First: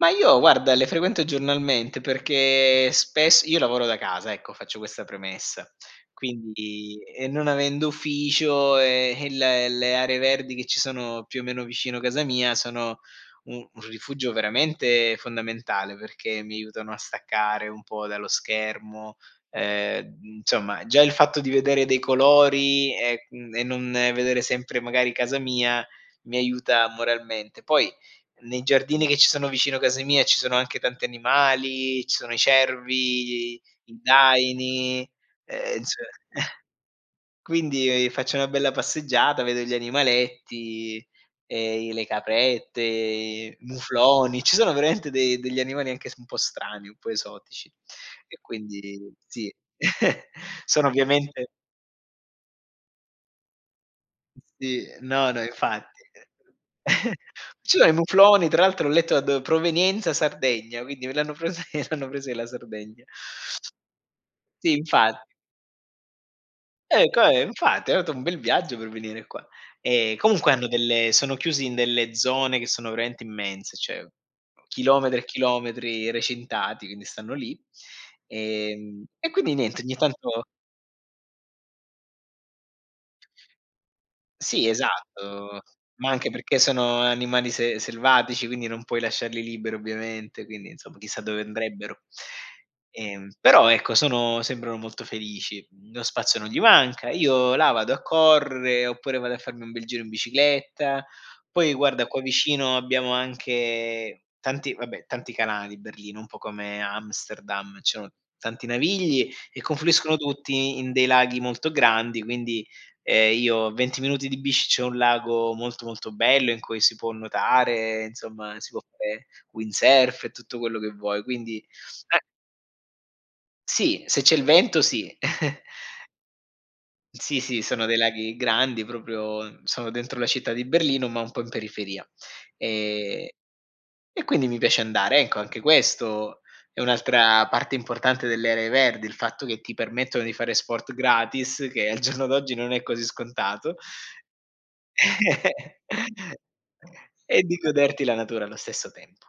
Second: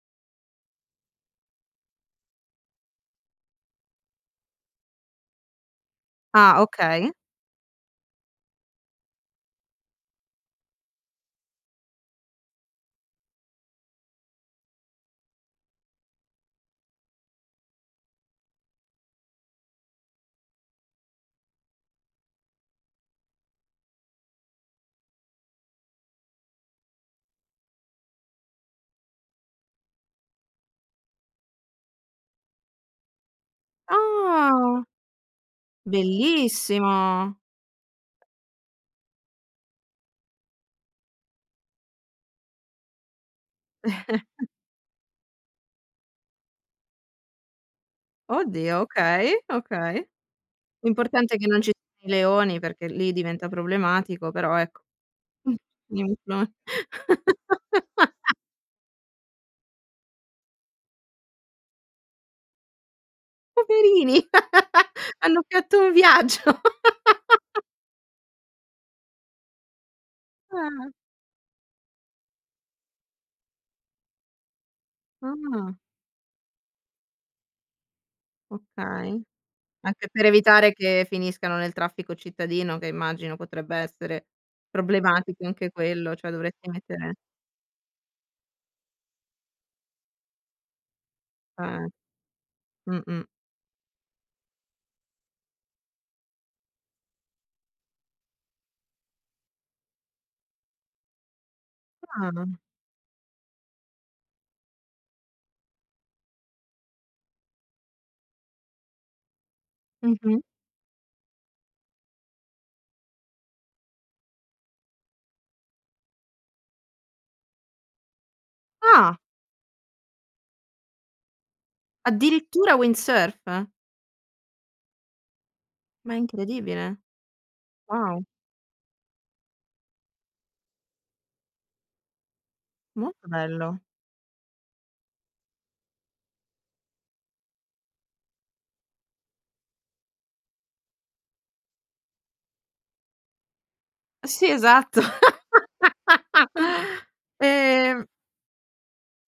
Ma io guarda le frequento giornalmente perché spess io lavoro da casa ecco, faccio questa premessa. Ah Quindi okay. e non avendo ufficio, ehm, eh il le aree verdi che ci sono più o meno vicino casa mia sono u un rifugio veramente fondamentale, perché mi aiutano a staccare un po' dallo schermo; ehm, insomma già il fatto di vedere dei colori e mhmm, e non vedere sempre magari casa mia, mi aiuta moralmente. Poi nei giardini che ci sono vicino casa mia ci sono anche tanti animali, ci sono i cervi, i i Ah. daini, e e inso Bellissimo. quindi, e ehm, faccio una bella passeggiata, vedo gli animaletti, ehm, i le caprette, mufloni, ci sono veramente de degli animali anche s un po' strani, un po' esotici; e Oddio, quindi okay, sì. okay. Sono L'importante è che ovviamente non ci i leoni perché lì diventa problematico, però ecco Sì, no, no, infatti, eh. [unintelligible] Ci sono i mufloni, tra l'altro ho letto da do provenienza Sardegna, quindi l'hanno pres l'hanno presi della Sardegna. Poverini, Sì, infat hanno fatto un viaggio. Ecco, ehm, infatti hanno atto un bel viaggio per venire qua. Ehm, comunque hanno Ah. delle sono chiusi in delle zone che sono veramente immense, cioè chilometri e Ah. chilometri recintati, quindi stanno lì. Ehm, Okay. e quindi niente, ogni Anche per tanto evitare che finiscano nel traffico cittadino, che immagino potrebbe essere Sì problematico esatto, anche ma quello, anche cioè perché dovresti sono mettere animali se selvatici, quindi non puoi lasciarli liberi ovviamente, quindi insomma chissà dove Eh. andrebbero. Mh-mh. Ehm, però ecco sono sembrano molto felici. Mhmm, lo spazio non gli manca. Io là vado a correre, oppure vado a farmi un bel giro in bicicletta. Poi guarda qua Ah. vicino abbiamo anche tanti vabbè, tanti canali: Berlino, un po' come Amsterdam, ci sono tanti navigli e confluiscono Mh-mh. tutti in dei laghi molto grandi, quindi, ehm, io 20 minuti di bici c'è un lago molto, molto bello in cui si può nuotare, insomma si può Ah! fare windsurf e tutto quello che vuoi, quindi eh. Addirittura windsurf. Sì, se c'è il vento sì. Ma è incredibile. Sì, sì, sono dei Wow. laghi grandi proprio, sono dentro la città di Berlino ma un po' in periferia. Molto Ehm, bello. e quindi mi piace andare. Ecco anche questo è un'altra parte importante delle aree verdi, il fatto che ti permettono di fare sport gratis, che al giorno d'oggi non è così scontato Sì, esatto. e di goderti Ehm la natura allo stesso tempo.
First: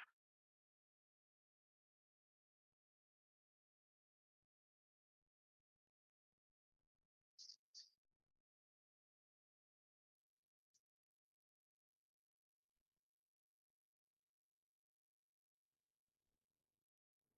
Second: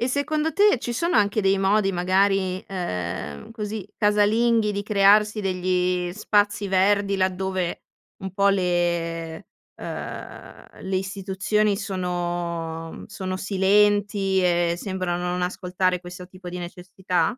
E secondo te ci sono anche dei modi magari, ehm, così casalinghi di crearsi degli spazi verdi laddove un po' le uhm, le istituzioni sono mhmm, sono, mhmm, silenti e sembrano non ascoltare questo tipo di necessità?